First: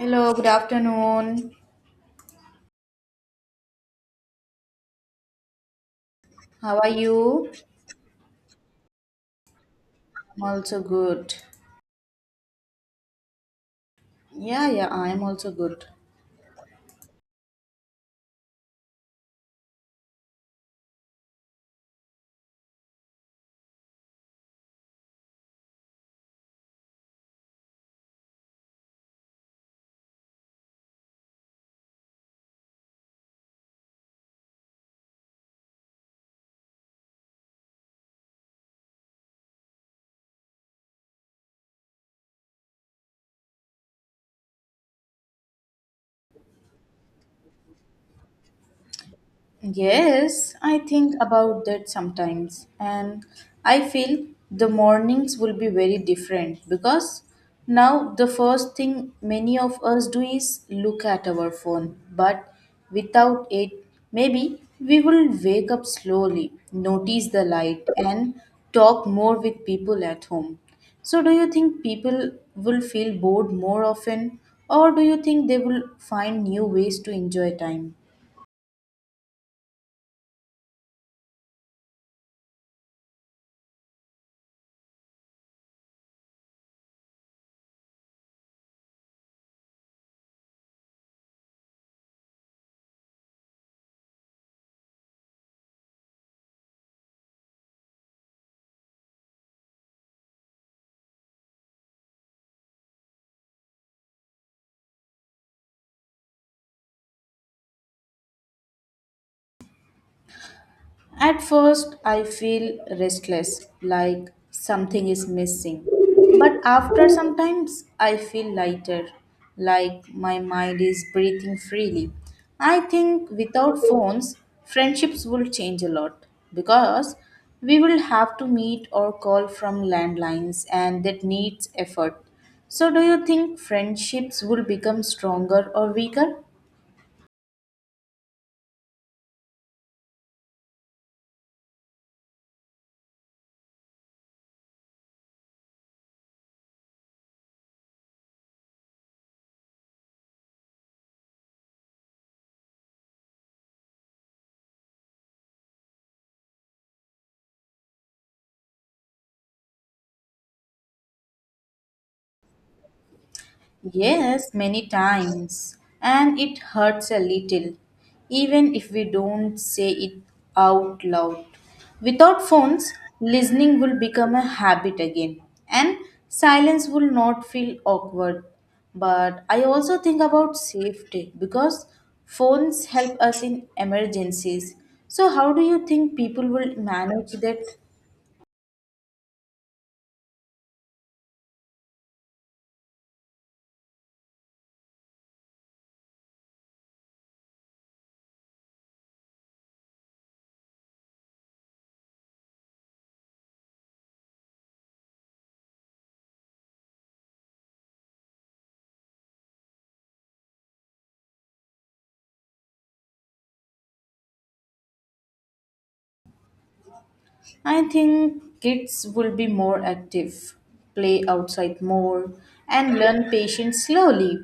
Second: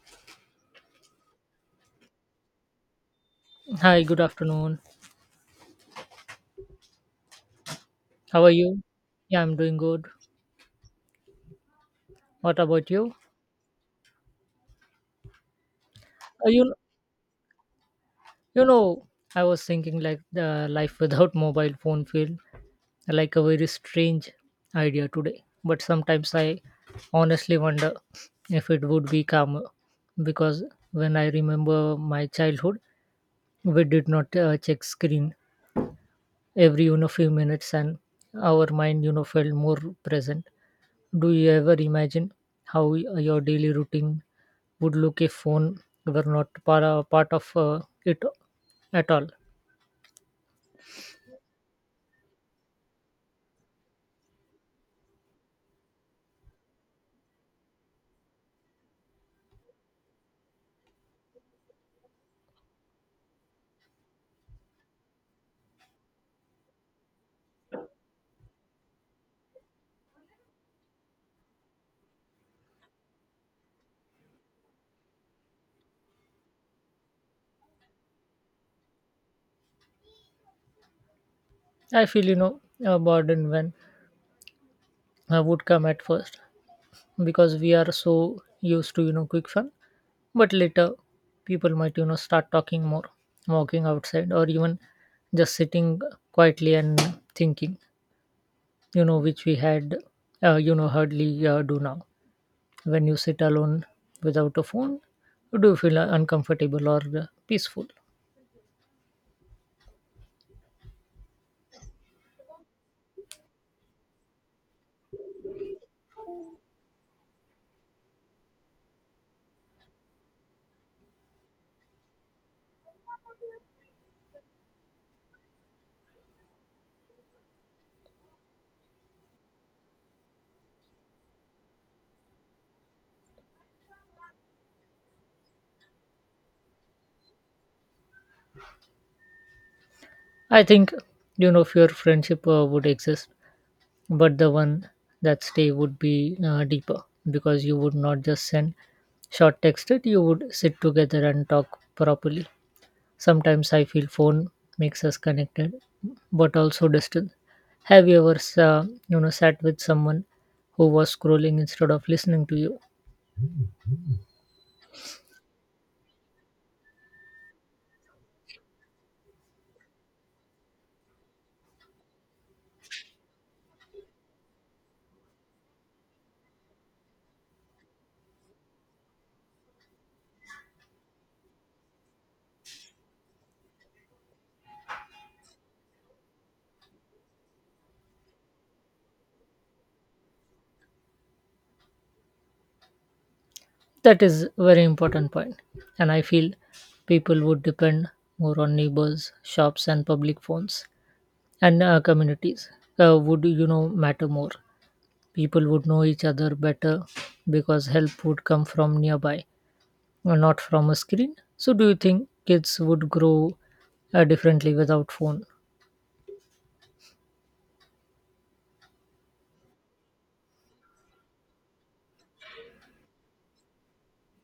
Hello, good afternoon. Hi, good afternoon. How are you? How are you? Yeah, I'm doing good. I'm also good. What about you? Yeah, yeah, I'm also good. Uh, you you know, I was thinking like the life without mobile phone feel like a very strange idea today. But sometimes I honestly wonder if it would be calmer because when I remember my childhood, we did not check screen every few minutes, and our mind felt more present. Do you ever imagine how your daily routine would look if phone were not part of it at all? Yes, I think about that sometimes, and I feel the mornings will be very different because now the first thing many of us do is look at our phone, but without it, maybe we will wake up slowly, notice the light, and talk more with people at home. So, do you think people will feel bored more often, or do you think they will find new ways to enjoy time? I feel a burden when I would come at first because we are so used to quick fun, but later people might start talking more, walking outside, or even just sitting quietly and thinking, which we had hardly do now. When you sit alone without a phone, do you feel uncomfortable or peaceful? At first, I feel restless, like something is missing. But after some times, I feel lighter, like my mind is breathing freely. I think without phones, friendships will change a lot because we will have to meet or call from landlines, and that needs effort. So, do you think friendships will become stronger or weaker? I think if your friendship would exist, but the one that stay would be deeper because you would not just send short text it you would sit together and talk properly. Sometimes I feel phone makes us connected but also distant. Have you ever sat with someone who was scrolling instead of listening to you? Yes, many times. And it hurts a little, even if we don't say it out loud. Without phones, listening will become a habit again, and silence will not feel awkward. But I also think about safety because phones help us in emergencies. So, how do you think people will manage that? That is very important point, and I feel people would depend more on neighbors, shops, and public phones, and communities would matter more. People would know each other better because help would come from nearby, not from a screen. So, do you think kids would grow differently without phone? I think kids will be more active, play outside more, and learn patience slowly.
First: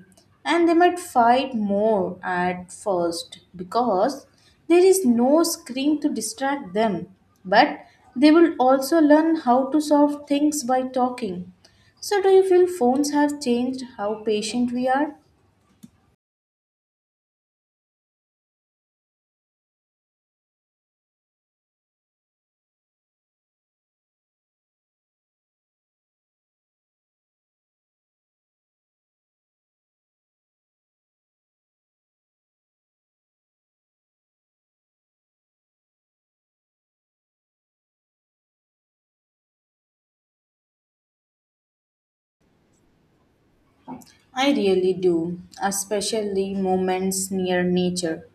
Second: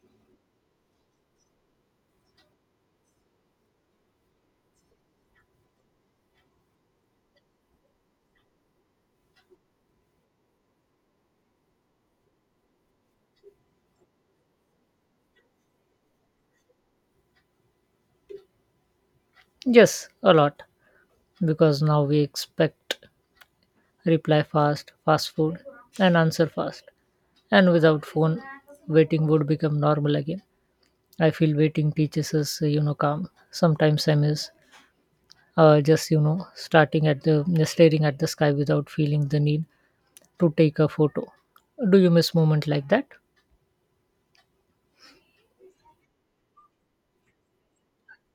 And they might fight more at first because there is no screen to distract them. But they will also learn how to solve things by talking. So, do you feel phones have changed how patient we are? Yes, a lot because now we expect reply fast, fast food, and answer fast, and without phone, waiting would become normal again. I feel waiting teaches us, calm. Sometimes I miss just, starting at the staring at the sky without feeling the need to take a photo. Do you miss moment like that? I really do, especially moments near nature,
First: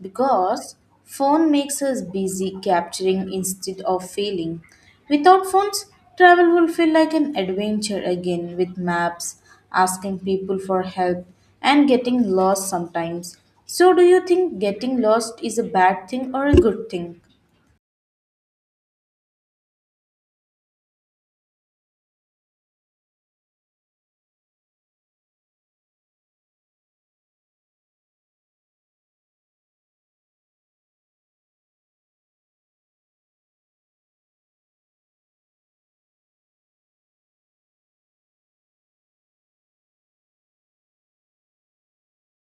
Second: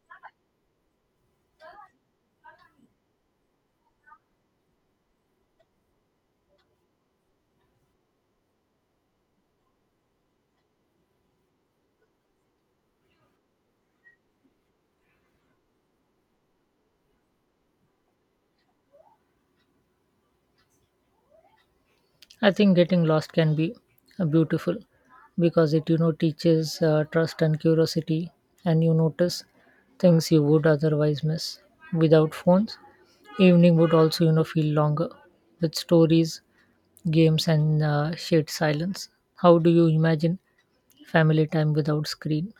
because phone makes us busy capturing instead of feeling. Without phones, travel will feel like an adventure again with maps, asking people for help, and getting lost sometimes. So, do you think getting lost is a bad thing or a good thing? I think getting lost can be beautiful because it, teaches trust and curiosity, and you notice things you would otherwise miss. Without phones, evening would also, feel longer with stories, games, and shared silence. How do you imagine family time without screen?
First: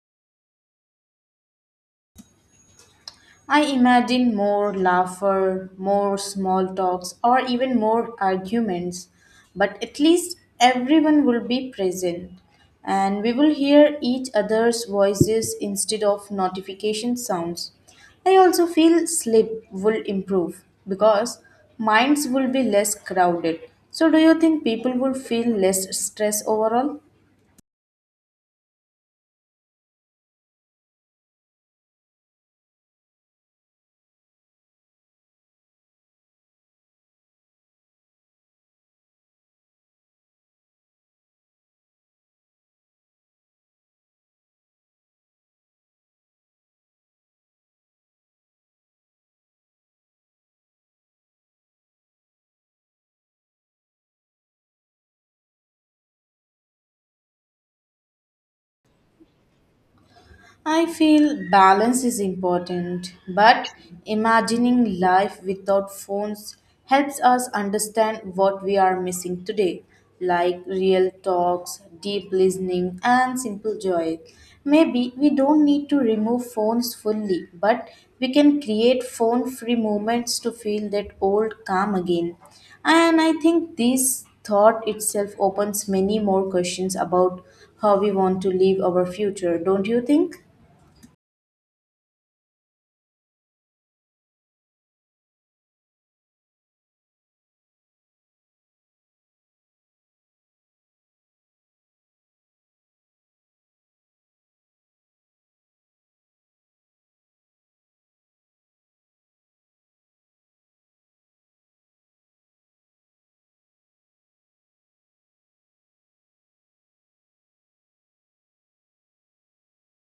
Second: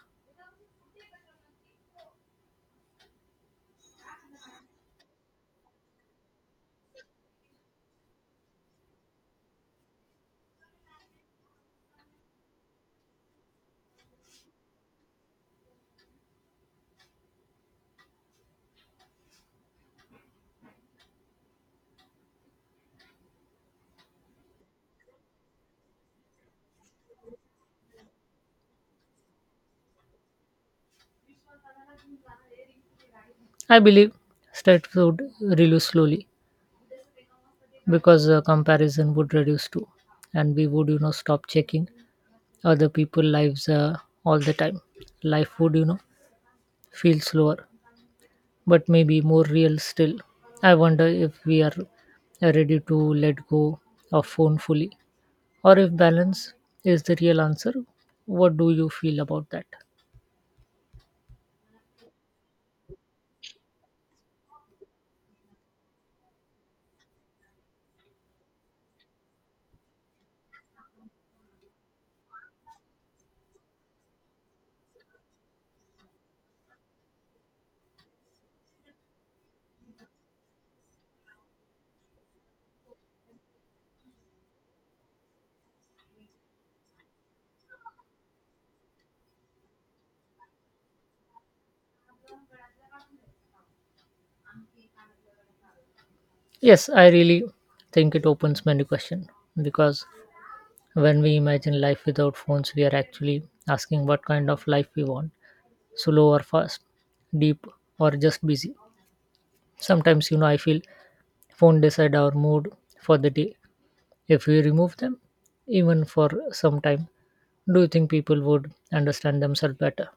I imagine more laughter, more small talks, or even more arguments, but at least everyone will be present and we will hear each other's voices instead of notification sounds. I also feel sleep will improve because minds will be less crowded. So, do you think people will feel less stress overall? I believe stress would reduce slowly because comparison would reduce too, and we would stop checking other people' lives all the time. Life would feel slower, but maybe more real still. I wonder if we are ready to let go of phone fully, or if balance is the real answer. What do you feel about that? I feel balance is important, but imagining life without phones helps us understand what we are missing today, like real talks, deep listening, and simple joy. Maybe we don't need to remove phones fully, but we can create phone free moments to feel that old calm again. And I think this thought itself opens many more questions about how we want to live our future, don't you think? Yes, I really think it opens many questions because when we imagine life without phones, we are actually asking what kind of life we want slow or fast, deep or just busy. Sometimes, I feel phone decide our mood for the day. If we remove them, even for some time, do you think people would understand themselves better?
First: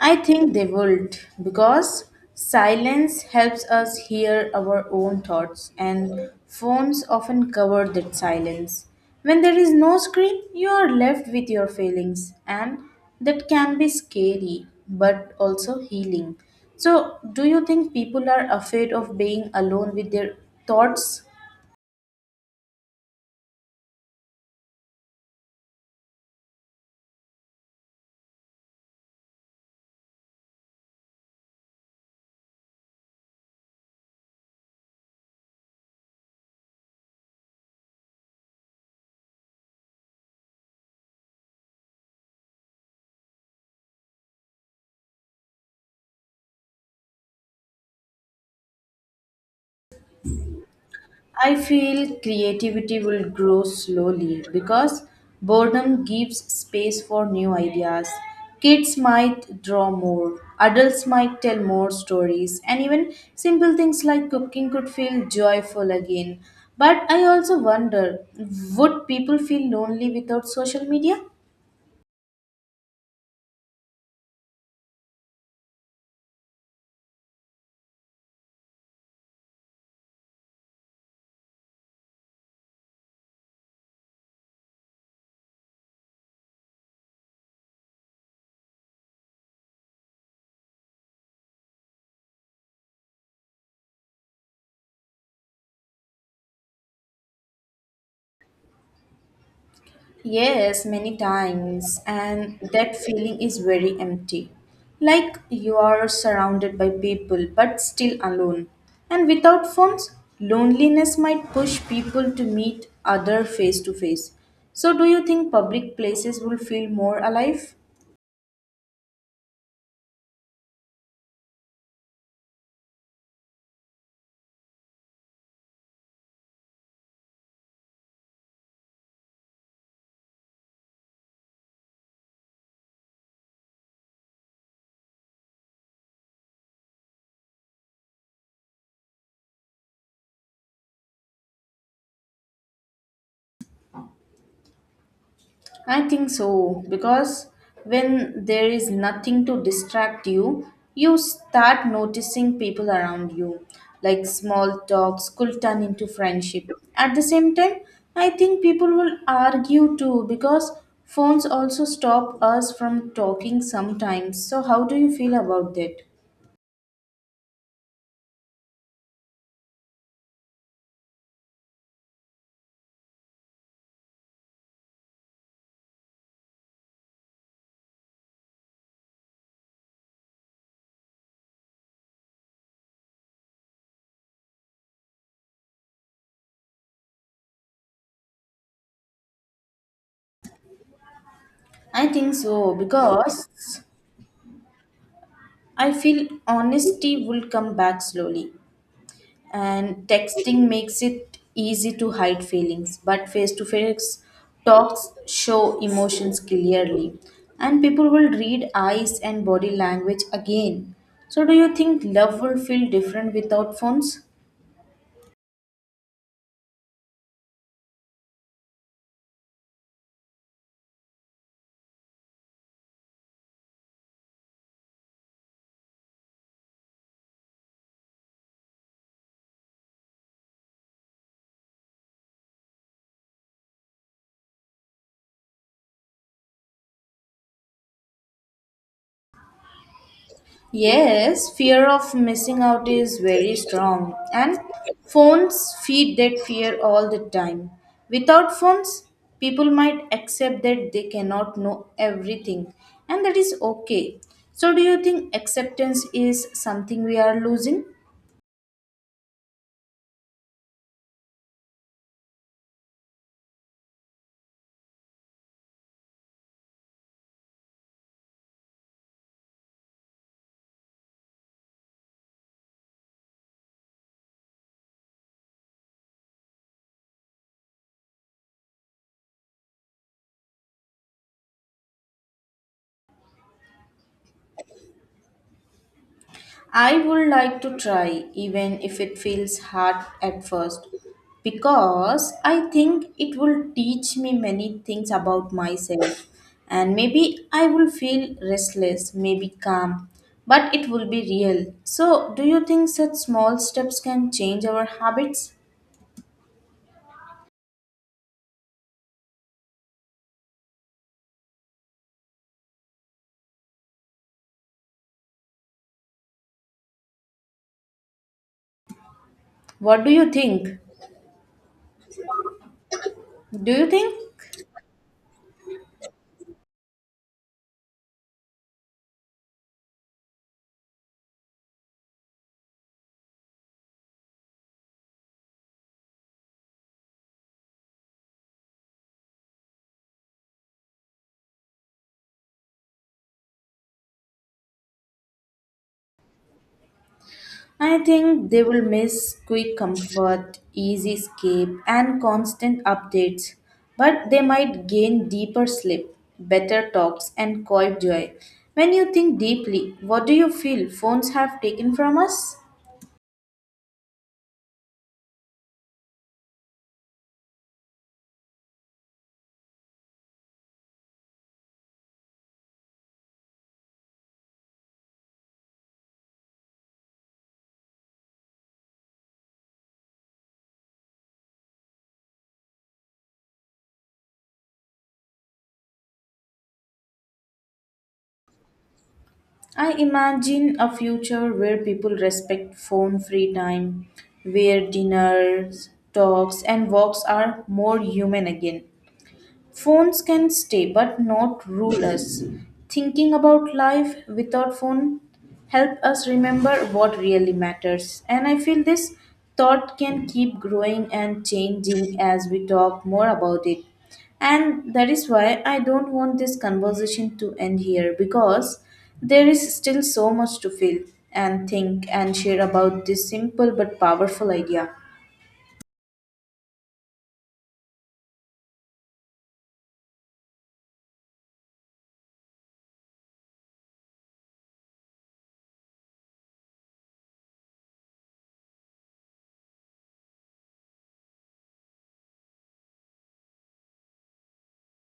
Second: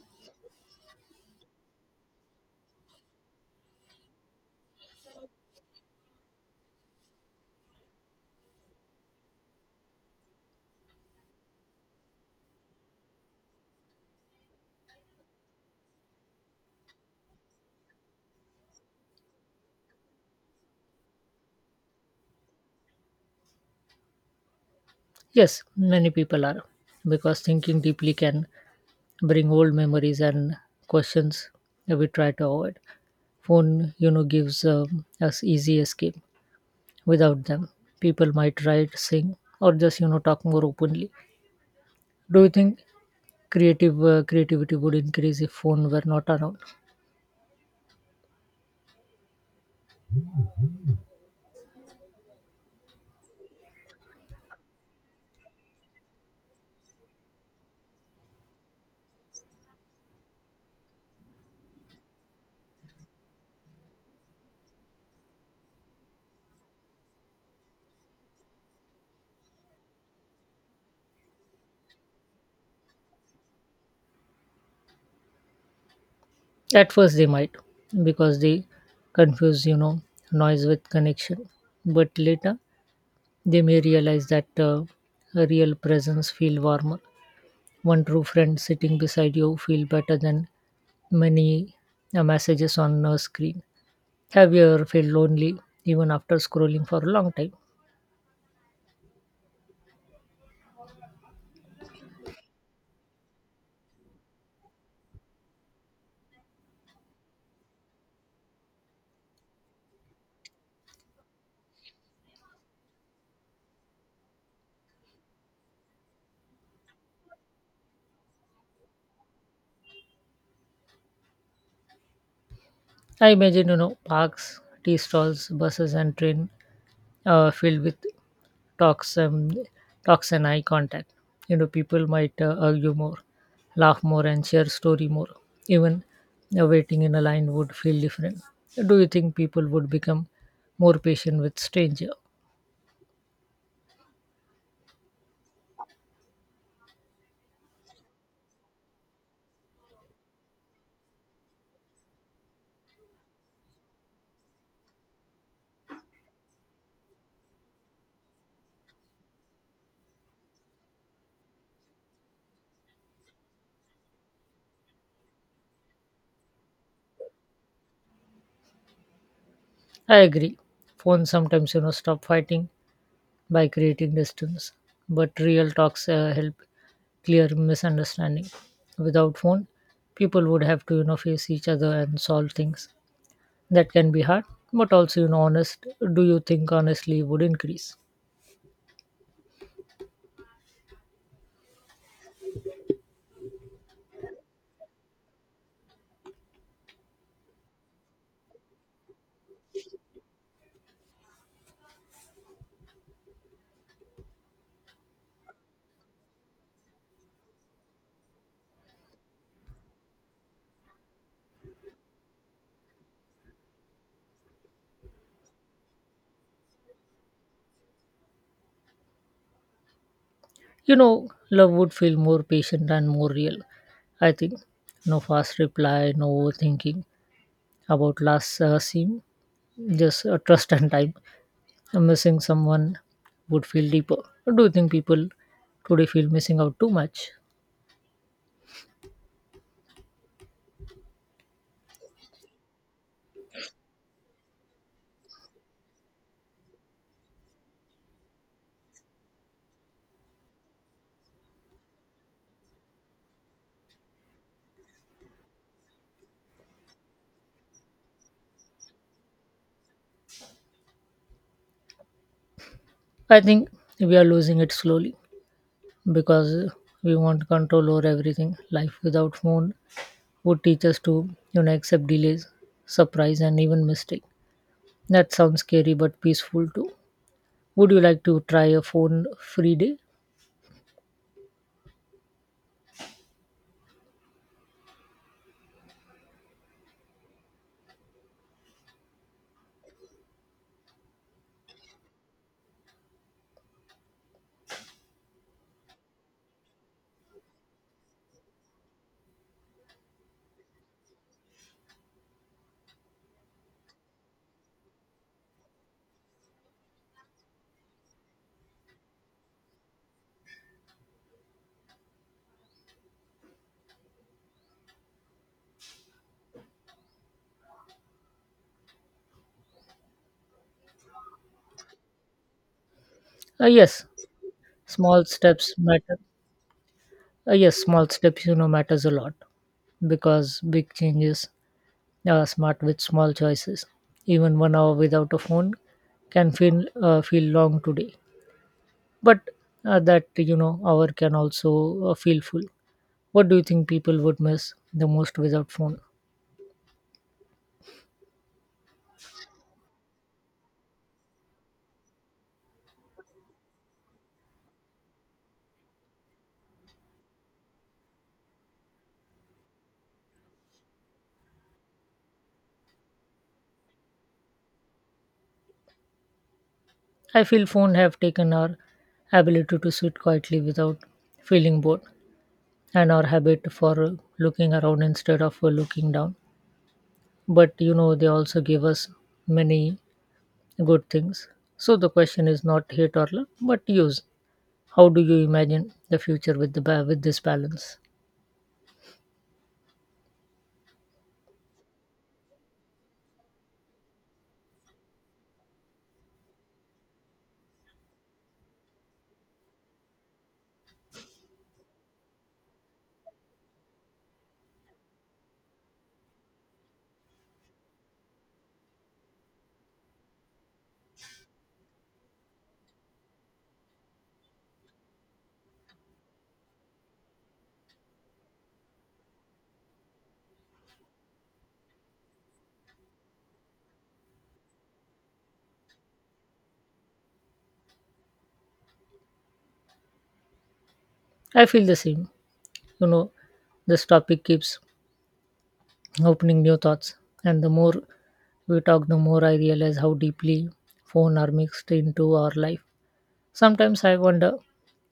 I think they would because silence helps us hear our own thoughts, and phones often cover that silence. When there is no screen, you are left with your feelings, and that can be scary but also healing. So, do you think people are afraid of being alone with their thoughts? Yes, many people are, because thinking deeply can bring old memories and questions that we try to avoid. Phone, gives us easy escape. Without them, people might write sing or just talk more openly. Do you think creative creativity would increase if phone were not around? I feel creativity will grow slowly because boredom gives space for new ideas. Kids might draw more, adults might tell more stories, and even simple things like cooking could feel joyful again. But I also wonder, would people feel lonely without social media? At first they might, because they confuse noise with connection. But later they may realize that a real presence feel warmer. One true friend sitting beside you feel better than many messages on a screen. Have you ever felt lonely even after scrolling for a long time? Yes, many times, and that feeling is very empty. Like you are surrounded by people but still alone. And without phones, loneliness might push people to meet other face to face. So, do you think public places will feel more alive? I imagine, parks, tea stalls, buses, and train filled with talks, um, talks and eye contact. People might argue more, laugh more, and share story more. Even waiting in a line would feel different. Do you think people would become more patient with stranger? I think so, because when there is nothing to distract you, you start noticing people around you. Like small talks could turn into friendship. At the same time, I think people will argue too because phones also stop us from talking sometimes. So, how do you feel about that? I agree. Phones sometimes, stop fighting by creating distance. But real talks help clear misunderstanding. Without phone, people would have to face each other and solve things that can be hard, but also honest. Do you think honestly would increase? I think so because I feel honesty will come back slowly. And texting makes it easy to hide feelings, but face to face talks show emotions clearly, and people will read eyes and body language again. So, do you think love will feel different without phones? Love would feel more patient and more real. I think no fast reply, no overthinking about last scene, just trust and time. Missing someone would feel deeper. Do you think people today feel missing out too much? Yes, fear of missing out is very strong, and phones feed that fear all the time. Without phones, people might accept that they cannot know everything, and that is okay. So, do you think acceptance is something we are losing? I think we are losing it slowly because we want control over everything. Life without phone would teach us to, accept delays, surprise, and even mistake. That sounds scary but peaceful too. Would you like to try a phone-free day? I would like to try, even if it feels hard at first, because I think it will teach me many things about myself. And maybe I will feel restless, maybe calm, but it will be real. So, do you think such small steps can change our habits? What do you think? Uh, Do you yes, think? small steps matter. Yes, small steps, matters a lot because big changes are smart with small choices. Even 1 hour without a phone can feel long today. But that hour can also feel full. What do you think people would miss the most without phone? I think they will miss quick comfort, easy escape, and constant updates, but they might gain deeper sleep, better talks, and quiet joy. When you think deeply, what do you feel phones have taken from us? I feel phone have taken our ability to sit quietly without feeling bored and our habit for looking around instead of looking down. But they also give us many good things, so the question is not hate or love but use. How do you imagine the future with with this balance? I imagine a future where people respect phone free time, where dinners, talks, and walks are more human again. Phones can stay, but not rule us. Thinking about life without phone help us remember what really matters. And I feel this thought can keep growing and changing as we talk more about it. And that is why I don't want this conversation to end here, because there is still so much to feel and think and share about this simple but powerful idea. I feel the same. you know this topic keeps opening new thoughts. And the more we talk, the more I realize how deeply phone are mixed into our life. Sometimes I wonder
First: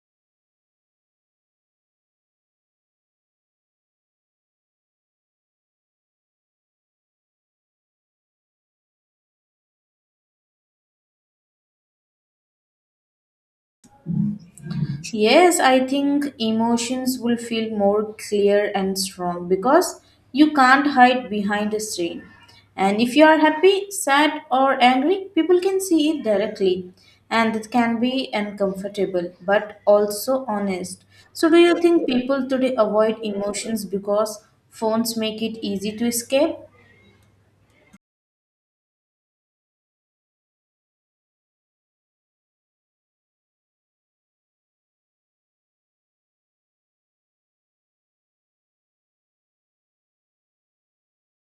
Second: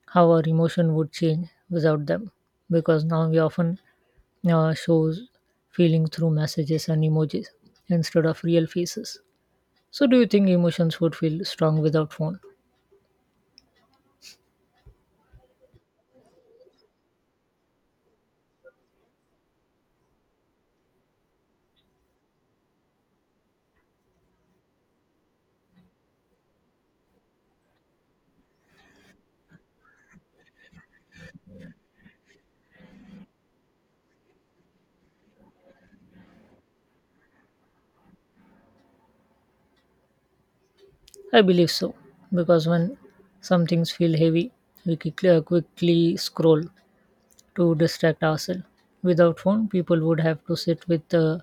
how our emotion would change without them, because now we often shows feeling through messages and emojis instead of real faces. So, do you think emotions would feel strong without phone? Yes, I think emotions will feel more clear and strong because you can't hide behind a screen. And if you are happy, sad, or angry, people can see it directly. And it can be uncomfortable but also honest. So, do you think people today avoid emotions because phones make it easy to escape? I believe so, because when some things feel heavy, we quickly scroll to distract ourselves. Without phone, people would have to sit with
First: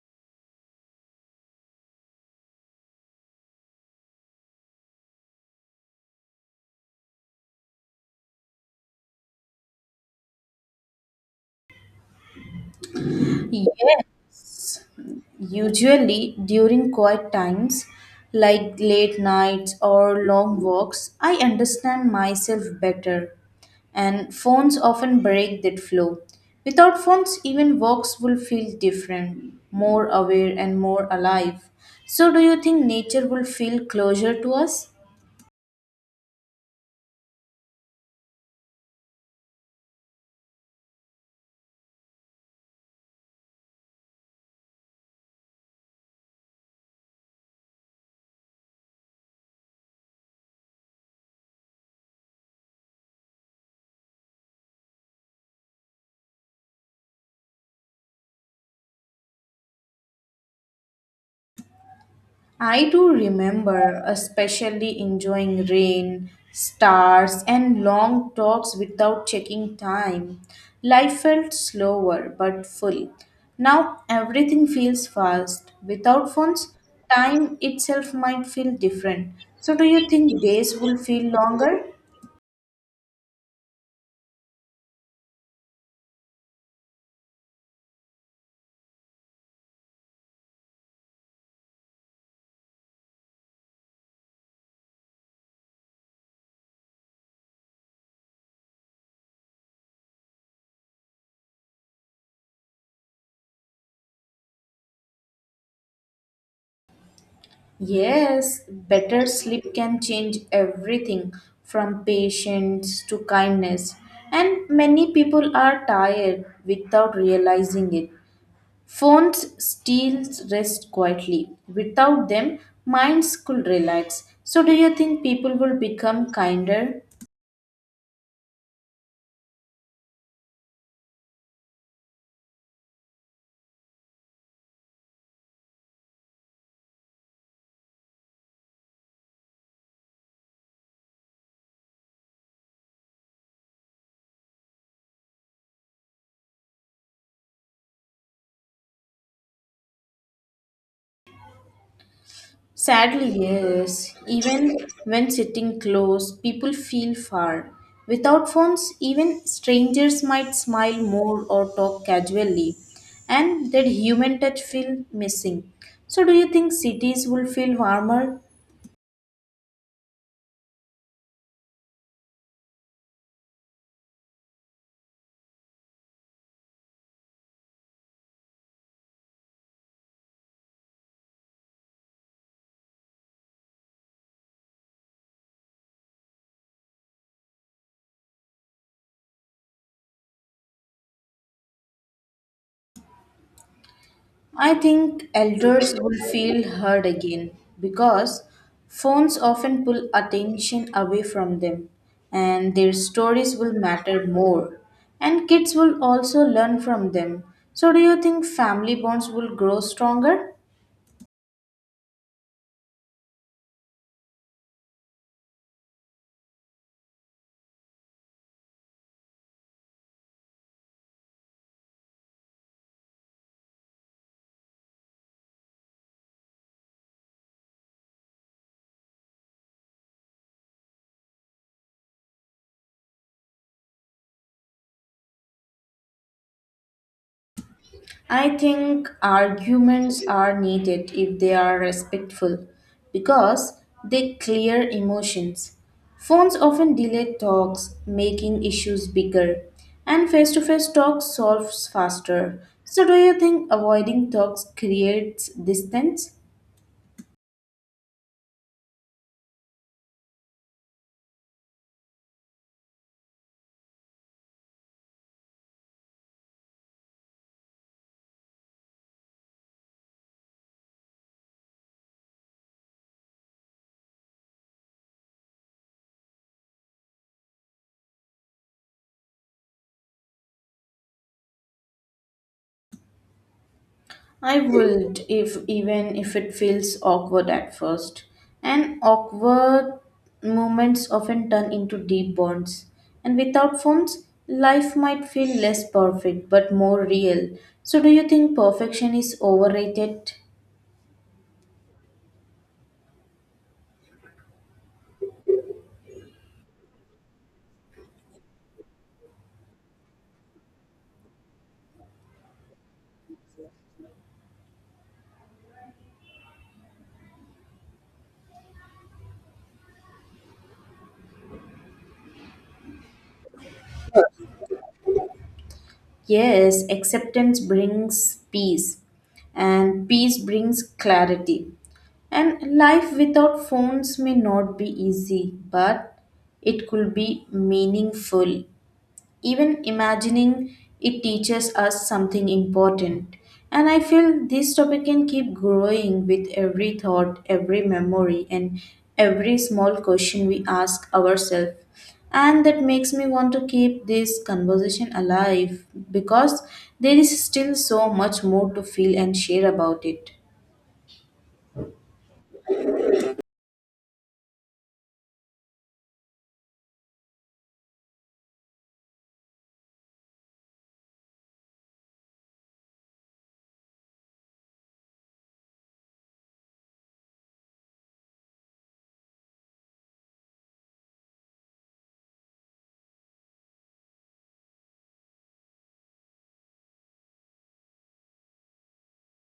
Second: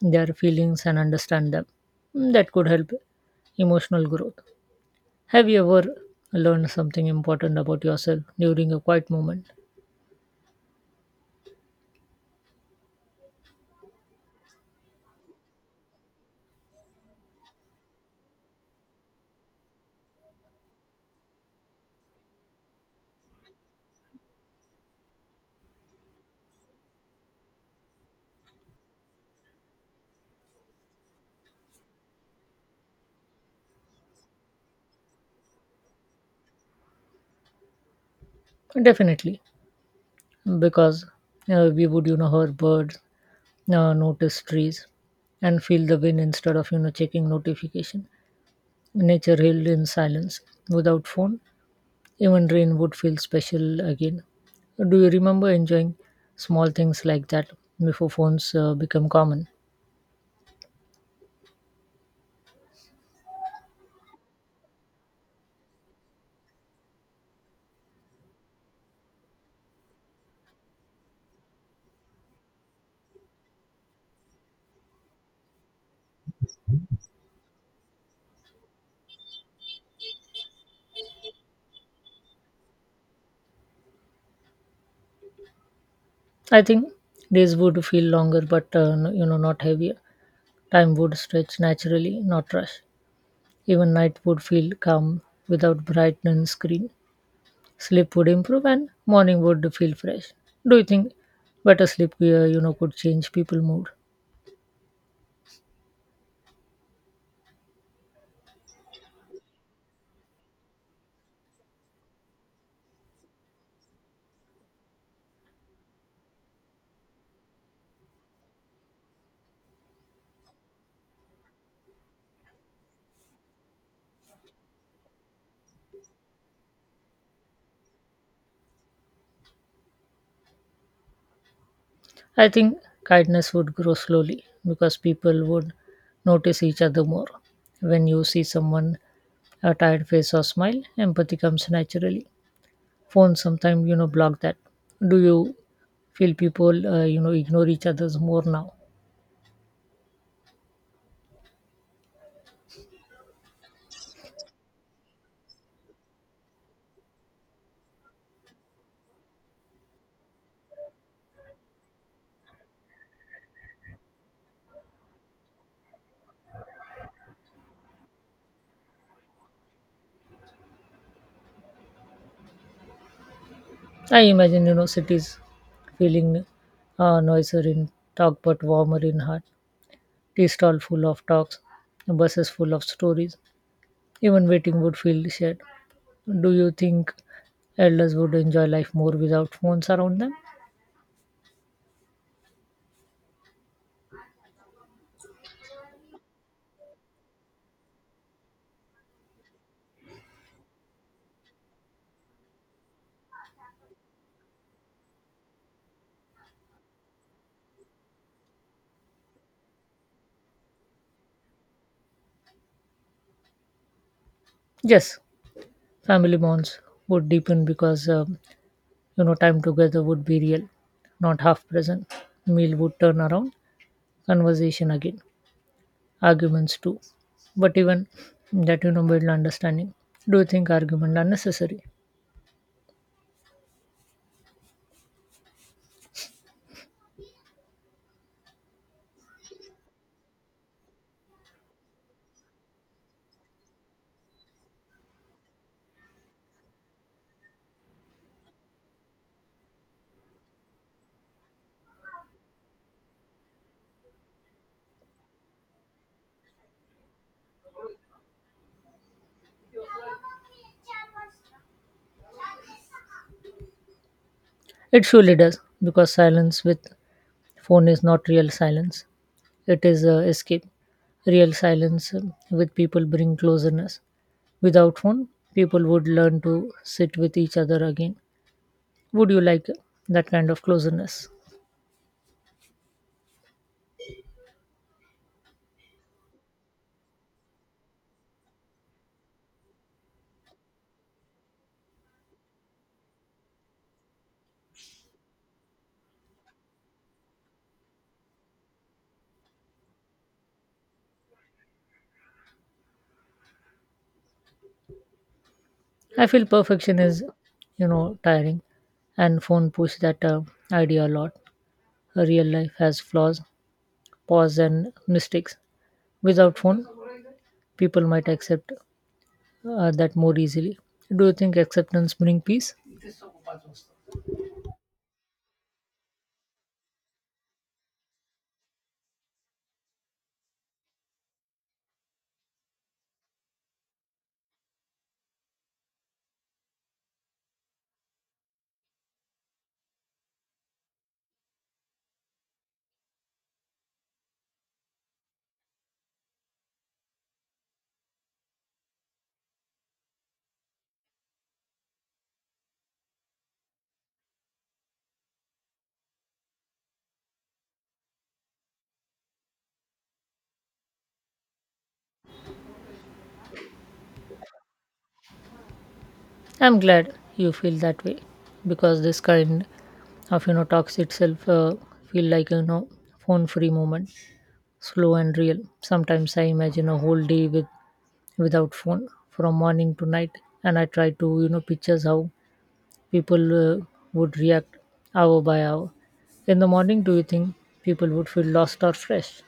their feelings and understand them. Mm, that could help emotional growth. Have you ever learned something important about yourself during a quiet moment? Yes. Usually, during quiet times, like late nights or long walks, I understand myself better, and phones often break that flow. Without phones, even walks will feel different, more aware, and more alive. So, do you think nature will feel closer to us? Definitely, because we would, hear birds, notice trees, and feel the wind instead of, checking notification. Nature healed in silence. Without phone, even rain would feel special again. Do you remember enjoying small things like that before phones become common? I do remember, especially enjoying rain, stars, and long talks without checking time. Life felt slower but full. Now everything feels fast. Without phones, time itself might feel different. So, do you think days will feel longer? I think days would feel longer, but not heavier. Time would stretch naturally, not rush. Even night would feel calm without bright and screen. Sleep would improve, and morning would feel fresh. Do you think better sleep, could change people' mood? Yes, better sleep can change everything from patience to kindness. And many people are tired without realizing it. Phones steals rest quietly. Without them, minds could relax. So, do you think people will become kinder? I think kindness would grow slowly because people would notice each other more. When you see someone a tired face or smile, empathy comes naturally. Phones sometimes block that. Do you feel people ignore each others more now? Sadly, yes. Even when sitting close, people feel far. Without phones, even strangers might smile more or talk casually, and that human touch feel missing. So, do you think cities will feel warmer? I imagine cities feeling noiser in talk but warmer in heart. Tea stall full of talks, buses full of stories, even waiting would feel shared. Do you think elders would enjoy life more without phones around them? I think elders will feel heard again because phones often pull attention away from them, and their stories will matter more. And kids will also learn from them. So, do you think family bonds will grow stronger? Yes, family bonds would deepen because time together would be real, not half present. Meal would turn around conversation again, arguments too, but even that build understanding. Do you think argument are necessary? I think arguments are needed if they are respectful because they clear emotions. Phones often delay talks, making issues bigger, and face to face talks solves faster. So, do you think avoiding talks creates distance? It surely does because silence with phone is not real silence. It is escape. Real silence with people bring closeness. Without phone, people would learn to sit with each other again. Would you like that kind of closeness? I would, if even if it feels awkward at first. And awkward moments often turn into deep bonds. And without phones, life might feel less perfect but more real. So, do you think perfection is overrated? I feel perfection is tiring, and phone push that idea a lot. Her real life has flaws, pause and mistakes. Without phone, people might accept that more easily. Do you think acceptance brings peace? Yes, acceptance brings peace and peace brings clarity. And life without phones may not be easy, but it could be meaningful. Even imagining it teaches us something important. And I feel this topic can keep growing with every thought, every memory, and every small question we ask ourselves. And that makes me want to keep this conversation alive because there is still so much more to feel and share about it. I'm glad you feel that way because this kind of talks itself feel like phone free moment, slow and real. Sometimes I imagine a whole day without phone from morning to night, and I try to pictures how people would react hour by hour. In the morning, do you think people would feel lost or fresh?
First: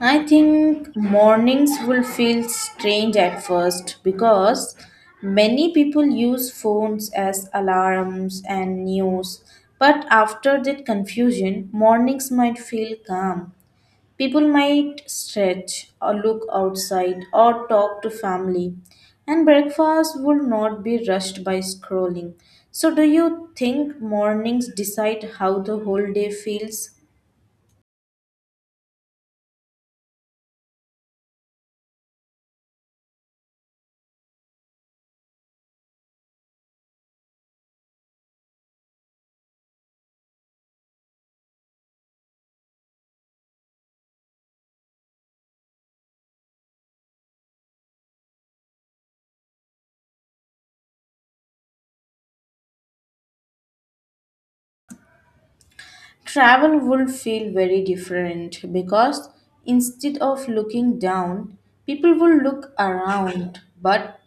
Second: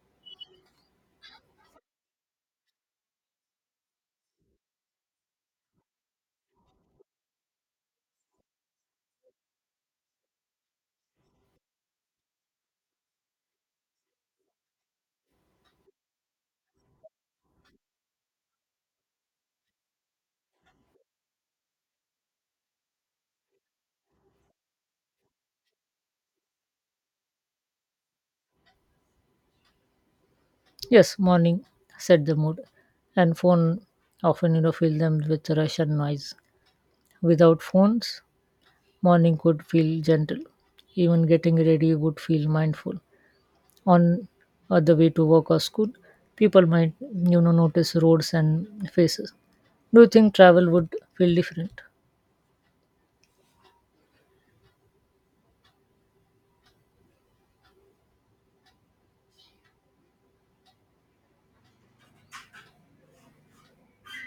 I think mornings will feel strange at first because many people use phones as alarms and news. But after that confusion, mornings might feel calm. People might stretch or look outside or talk to family. And breakfast will not be rushed by scrolling. So, do you think mornings decide how the whole day feels? Yes, morning set the mood, and phone often fill them with rush and noise. Without phones, morning could feel gentle. Even getting ready would feel mindful. On the way to work or school, people might notice roads and faces. Do you think travel would feel different? Travel would feel very different because instead of looking down, people will look around. But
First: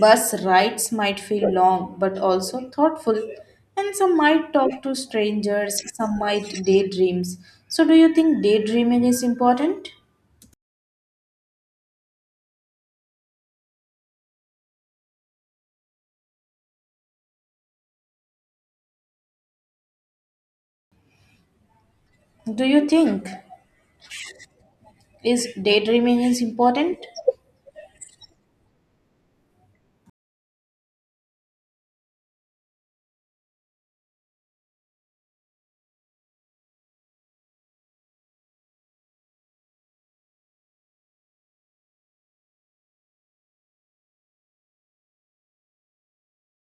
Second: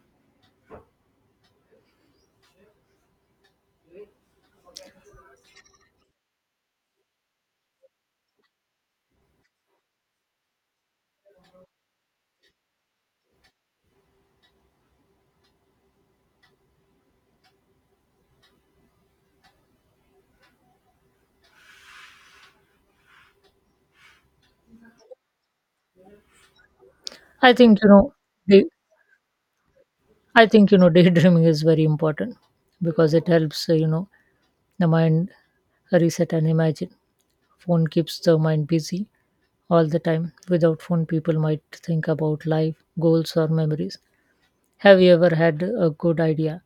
bus rides might feel long but also thoughtful, and some might talk to strangers, some might daydreams. So, do you think daydreaming is important? Do you think is daydreaming is important I think you know. Day, I think daydreaming is very important because it helps the mind reset and imagine. Phone keeps the mind busy all the time. Without phone, people might think about life, goals, or memories. Have you ever had a good idea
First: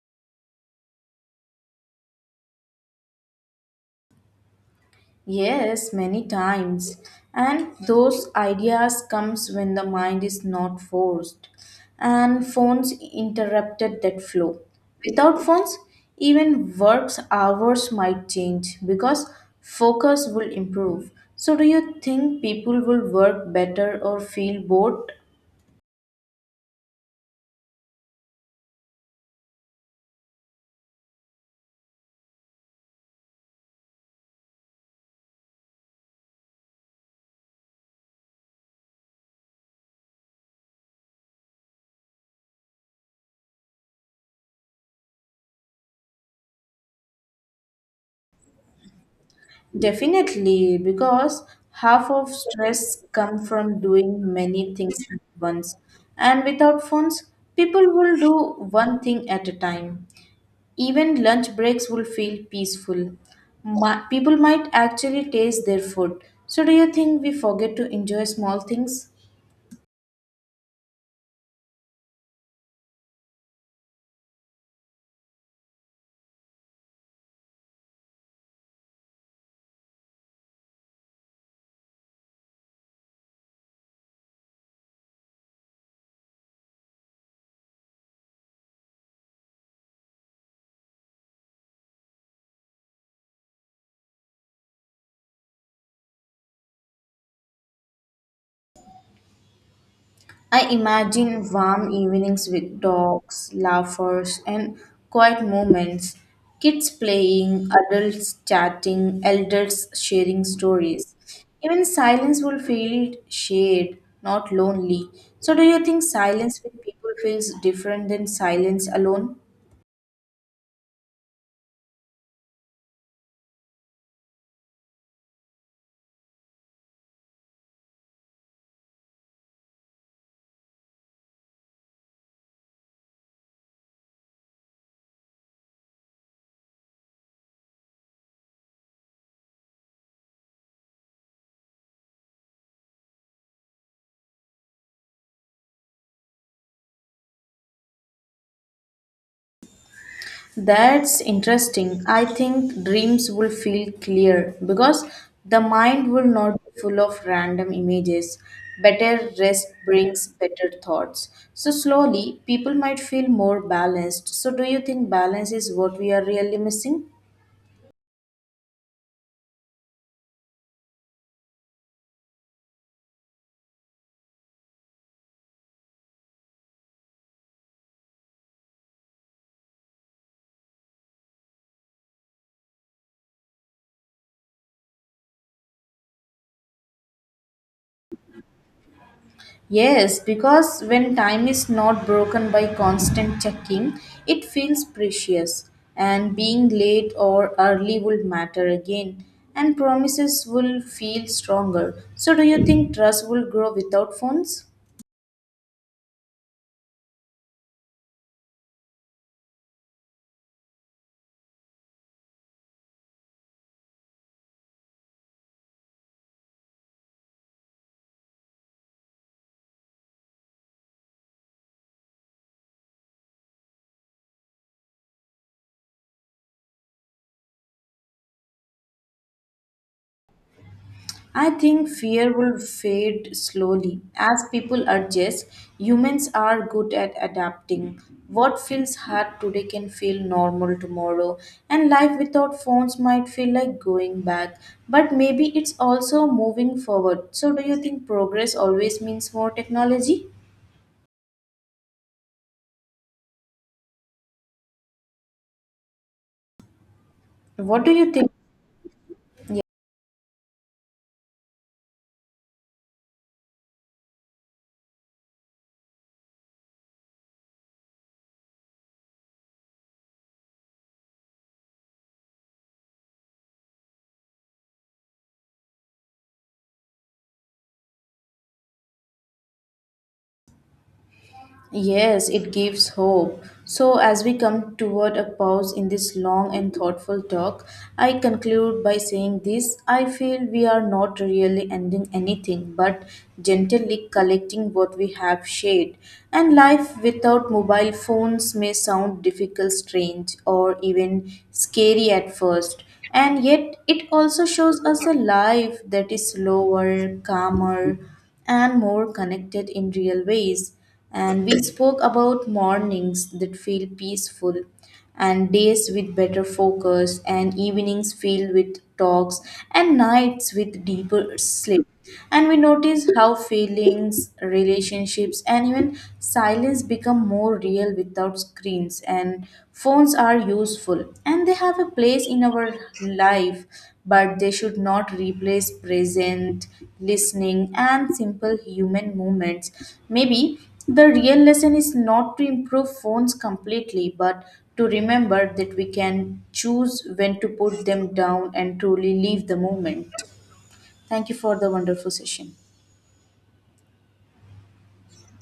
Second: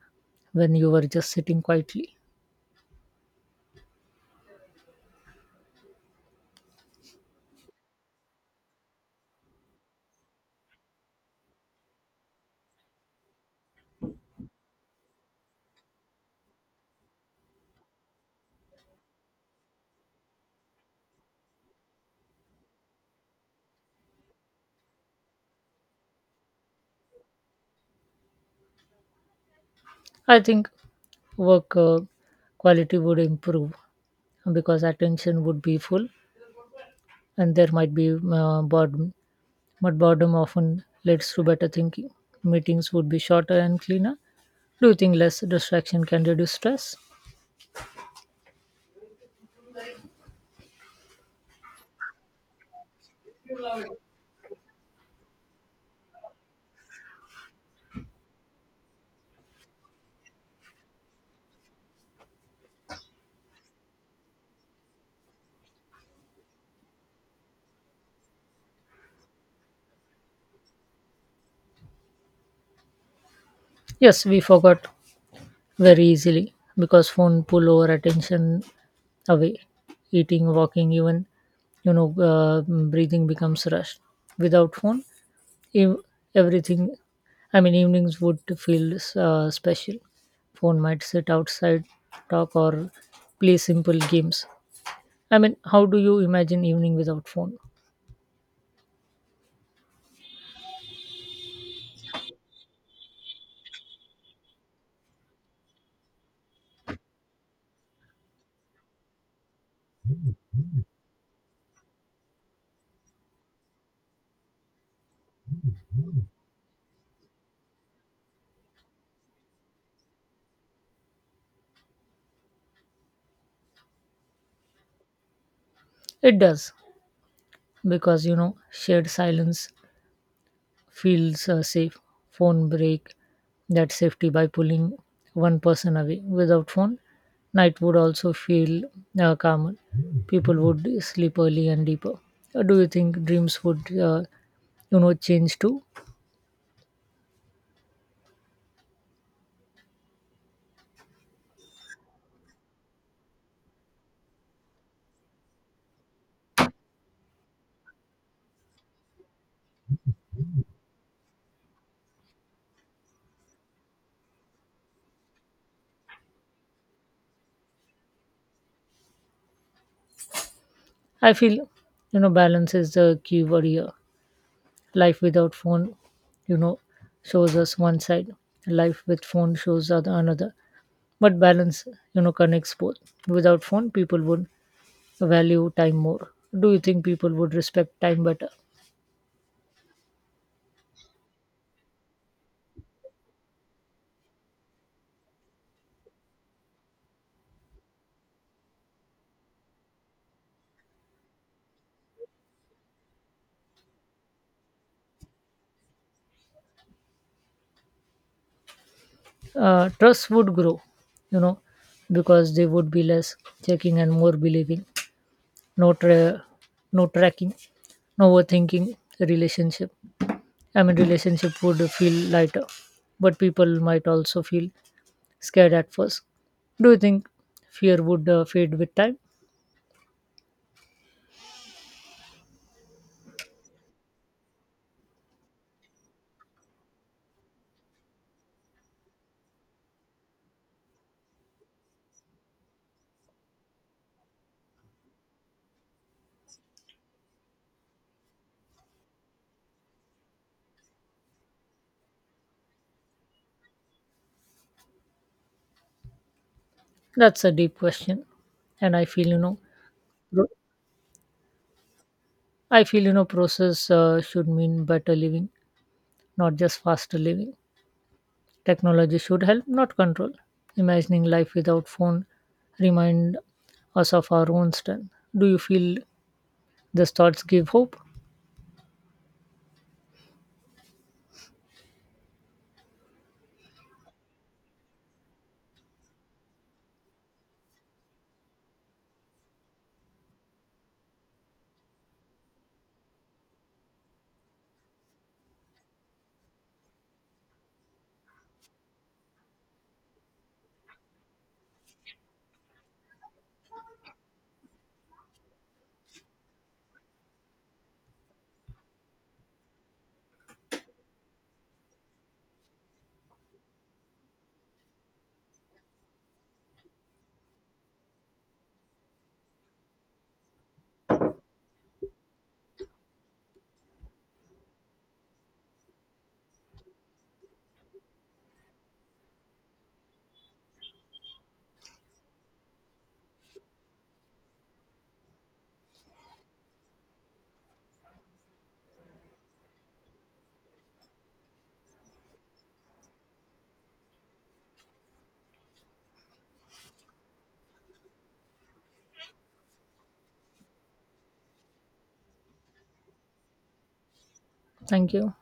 when you were just sitting quietly? Yes, many times. And those ideas comes when the mind is not forced. And phones interrupted that flow. Without phones, even work's hours might change because focus will improve. So, do you think people will work better or feel bored? I think work quality would improve because attention would be full and there might be boredom. But boredom often leads to better thinking. Meetings would be shorter and cleaner. Do you think less distraction can reduce stress? Definitely, because half of stress come from doing many things at once. And without phones, people will do one thing at a time. Even lunch breaks will feel peaceful. People might actually taste their food. So, do you think we forget to enjoy small things? Yes, we forgot very easily because phone pull our attention away. Eating walking even you know uh, breathing becomes rushed. Without phone ev- everything, I mean evenings would feel special. Phone might sit outside, talk or play simple games. I mean how do you imagine evening without phone? I imagine warm evenings with dogs, laughers, and quiet moments. Kids playing, adults chatting, elders sharing stories. Even silence will feel shared, not lonely. So, do you think silence with people feels different than silence alone? It does because shared silence feels safe. Phone break that safety by pulling one person away. Without phone, night would also feel calmer. People would sleep early and deeper. Do you think dreams would, change too? That's interesting. I think dreams will feel clear because the mind will not be full of random images. Better rest brings better thoughts. So, slowly, people might feel more balanced. So, do you think balance is what we are really missing? I feel, balance is the key word here. Life without phone, you know, shows us one side. Life with phone shows other another. But balance, connects both. Without phone, people would value time more. Do you think people would respect time better? Yes, because when time is not broken by constant checking, it feels precious, and being late or early would matter again, and promises will feel stronger. So, do you think trust will grow without phones? Trust would grow you know because they would be less checking and more believing. no tra- no tracking, no overthinking relationship. I mean relationship would feel lighter. But people might also feel scared at first. Do you think fear would fade with time? I think fear will fade slowly. As people adjust, humans are good at adapting. What feels hard today can feel normal tomorrow, and life without phones might feel like going back. But maybe it's also moving forward. So, do you think progress always means more technology? That's a deep What do you question, think? and I feel process should mean better living, not just faster living. Technology should help, not control. Imagining life without phone remind us of our own strength. Do you feel these thoughts give hope? Yes, it gives hope. So, as we come toward a pause in this long and thoughtful talk, I conclude by saying this. I feel we are not really ending anything but gently collecting what we have shared. And life without mobile phones may sound difficult, strange, or even scary at first. And yet, it also shows us a life that is slower, calmer, and more connected in real ways. And we spoke about mornings that feel peaceful, and days with better focus, and evenings filled with talks, and nights with deeper sleep. And we notice how feelings, relationships, and even silence become more real without screens. And phones are useful and they have a place in our life, but they should not replace present listening and simple human moments. Maybe the real lesson is not to improve phones completely, but to remember that we can choose when to put them down and truly leave the moment. Thank you for the wonderful session. Thank you.